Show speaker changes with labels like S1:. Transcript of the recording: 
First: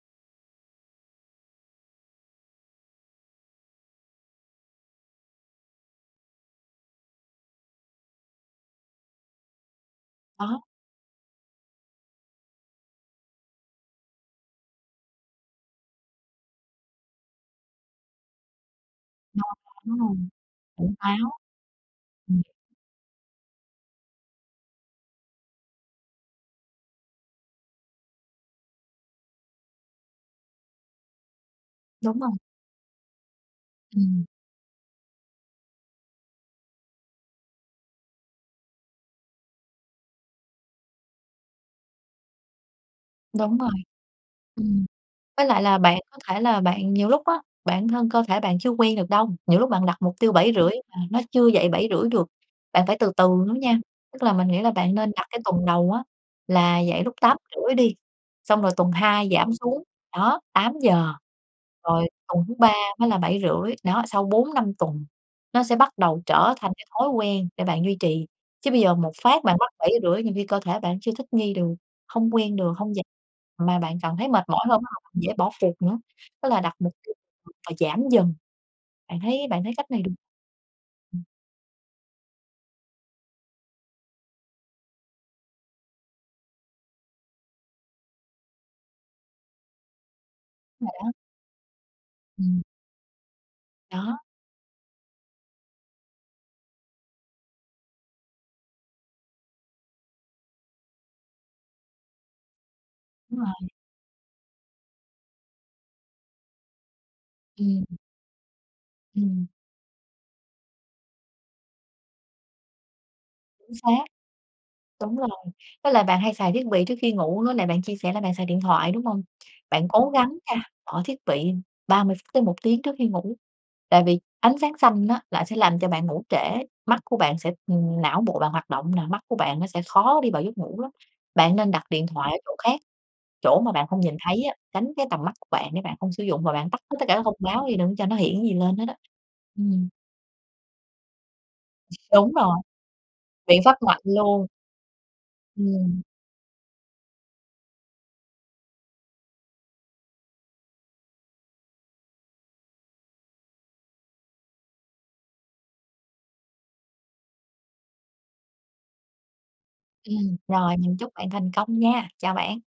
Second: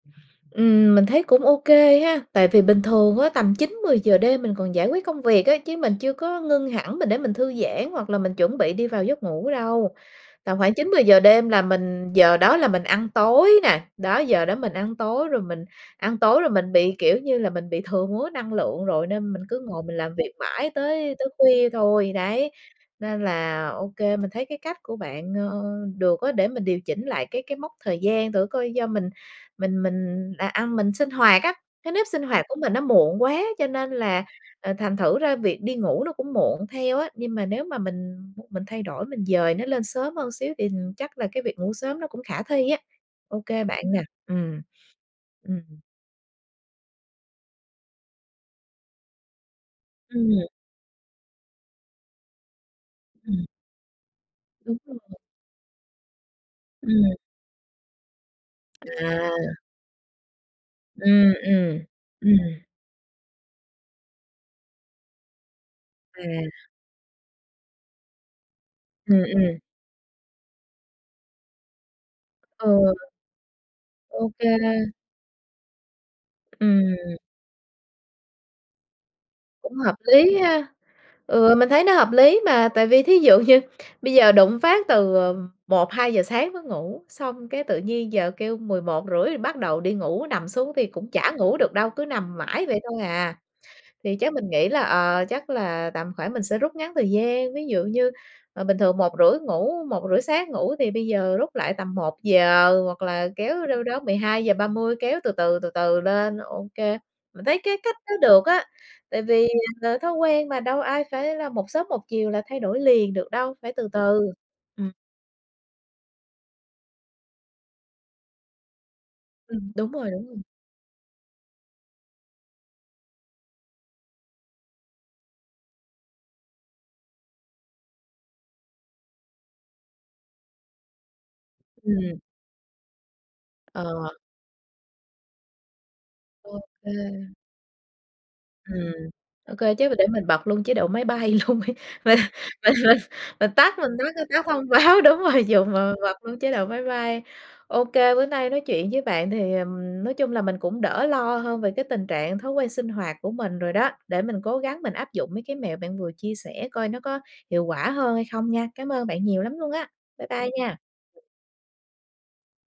S1: Ừm, mình thấy cũng OK ha, tại vì bình thường á, tầm 9:00-10:00 đêm mình còn giải quyết công việc ấy, chứ mình chưa có ngưng hẳn, mình để mình thư giãn, hoặc là mình chuẩn bị đi vào giấc ngủ đâu. Tầm
S2: Đó.
S1: khoảng 9:00-10:00 đêm là mình giờ đó là mình ăn tối nà, đó, giờ đó mình ăn tối. Rồi mình ăn tối rồi mình bị, kiểu như là, mình bị thừa mứa năng lượng rồi, nên mình
S2: No
S1: cứ ngồi
S2: ngang,
S1: mình
S2: đúng
S1: làm
S2: hông?
S1: việc mãi
S2: Tỉnh
S1: tới tới
S2: táo.
S1: khuya thôi,
S2: Ừm.
S1: đấy. Nên là, OK, mình thấy cái cách của bạn, ờ, được á, để mình điều chỉnh lại cái cái mốc thời gian thử coi. Do mình mình mình là ăn mình sinh hoạt á, cái nếp
S2: Đúng
S1: sinh
S2: hông?
S1: hoạt của mình nó muộn quá cho nên là,
S2: Ừm.
S1: ờ, thành thử ra việc đi ngủ nó cũng muộn theo á, nhưng mà nếu mà mình mình thay đổi, mình dời nó lên sớm hơn xíu thì chắc là cái việc ngủ sớm nó cũng khả thi á.
S2: Đúng
S1: OK
S2: rồi,
S1: bạn nè, ừm,
S2: ừm, với
S1: ừm.
S2: lại là bạn có thể là bạn nhiều lúc á, bản thân cơ thể bạn chưa quen được đâu, nhiều lúc bạn đặt mục tiêu
S1: Ừm.
S2: 7:30 mà nó chưa dậy 7:30 được, bạn phải từ từ
S1: Ừm.
S2: nữa nha. Tức là mình nghĩ là
S1: Đúng
S2: bạn
S1: rồi.
S2: nên đặt cái tuần đầu á là dậy
S1: Ừm.
S2: lúc 8:30 đi, xong rồi tuần 2 giảm
S1: À.
S2: xuống, đó, 8:00.
S1: Ừm, ừm,
S2: Rồi tuần thứ
S1: ừm.
S2: 3 mới là 7:30, đó, sau 4-5 tuần nó sẽ bắt đầu trở
S1: À.
S2: thành cái thói quen để bạn duy trì. Chứ bây giờ một
S1: Ừm,
S2: phát bạn
S1: ừm.
S2: bắt 7:30, nhiều khi cơ thể bạn chưa thích nghi được, hông quen
S1: Ừ.
S2: được, hông dậy mà bạn còn thấy mệt mỏi hơn, bắt
S1: OK.
S2: đầu dễ bỏ cuộc nữa. Tức là đặt mục
S1: Ừm.
S2: và giảm dần, bạn thấy bạn thấy
S1: Cũng
S2: cách
S1: hợp
S2: này được
S1: lý ha?
S2: ừm.
S1: Ừ, mình thấy nó hợp lý mà, tại vì thí dụ như bây giờ đùng một phát từ, ờ, 1:00-2:00 sáng mới ngủ, xong cái tự nhiên giờ kêu 11:30 bắt đầu đi ngủ, nằm xuống thì
S2: Đúng rồi
S1: cũng
S2: đó.
S1: chả ngủ được đâu, cứ nằm
S2: Ừm.
S1: mãi vậy thôi à. Thì
S2: Đó.
S1: chắc mình nghĩ là, ờ, chắc là tầm khoảng mình sẽ rút ngắn thời gian, ví dụ như, ờ, bình thường 1:30 ngủ, 1:30 sáng ngủ, thì bây giờ rút lại tầm 1:00, hoặc là
S2: Đúng
S1: kéo
S2: rồi.
S1: đâu đó 12:30 kéo từ từ, từ từ lên, OK. Mình thấy cái
S2: Ừm.
S1: cách đó được á, tại
S2: Ừm.
S1: vì, ờ, thói quen mà đâu ai phải là một sớm một chiều là thay đổi liền được đâu, phải
S2: Chính
S1: từ
S2: xác!
S1: từ. Ừm.
S2: Đúng rồi, với lại bạn hay xài thiết bị trước khi ngủ nữa nè, bạn chia sẻ là bạn xài điện thoại, đúng hông?
S1: Ừm,
S2: Bạn
S1: đúng
S2: cố
S1: rồi, đúng
S2: gắng
S1: rồi.
S2: nha, bỏ thiết bị 30 phút tới 1 tiếng trước khi ngủ, tại vì ánh sáng xanh á lại sẽ làm cho bạn ngủ trễ, mắt của bạn sẽ ừm, não bộ bạn hoạt động nà, mắt của bạn nó sẽ khó đi vào giấc ngủ lắm. Bạn nên đặt điện
S1: Ừm.
S2: thoại ở chỗ khác, chỗ mà bạn không
S1: Ờ.
S2: nhìn thấy á, tránh cái tầm mắt của bạn để bạn không sử dụng, và bạn tắt hết tất cả các
S1: OK.
S2: thông báo đi, đừng có cho nó hiện gì lên hết
S1: Ừm,
S2: á.
S1: OK,
S2: Ừm.
S1: chứ m để mình bật luôn chế độ máy bay luôn đi. Mình
S2: Đúng rồi.
S1: mình mình mình
S2: Biện
S1: tắt
S2: pháp
S1: mình tắt luôn
S2: mạnh
S1: mấy cái cái
S2: luôn.
S1: thông báo, đúng rồi, dùng mà
S2: Ừm.
S1: bật luôn chế độ máy bay. OK, bữa nay nói chuyện với bạn thì, ờm, nói chung là mình cũng đỡ lo hơn về cái tình trạng thói quen sinh hoạt của mình rồi đó, để mình cố gắng mình áp dụng mấy cái mẹo bạn vừa chia sẻ coi nó có hiệu quả hơn hay không nha. Cám ơn bạn nhiều lắm luôn á. Bye
S2: Ừm,
S1: bye nha.
S2: rồi, mình chúc bạn thành công nha, chào bạn.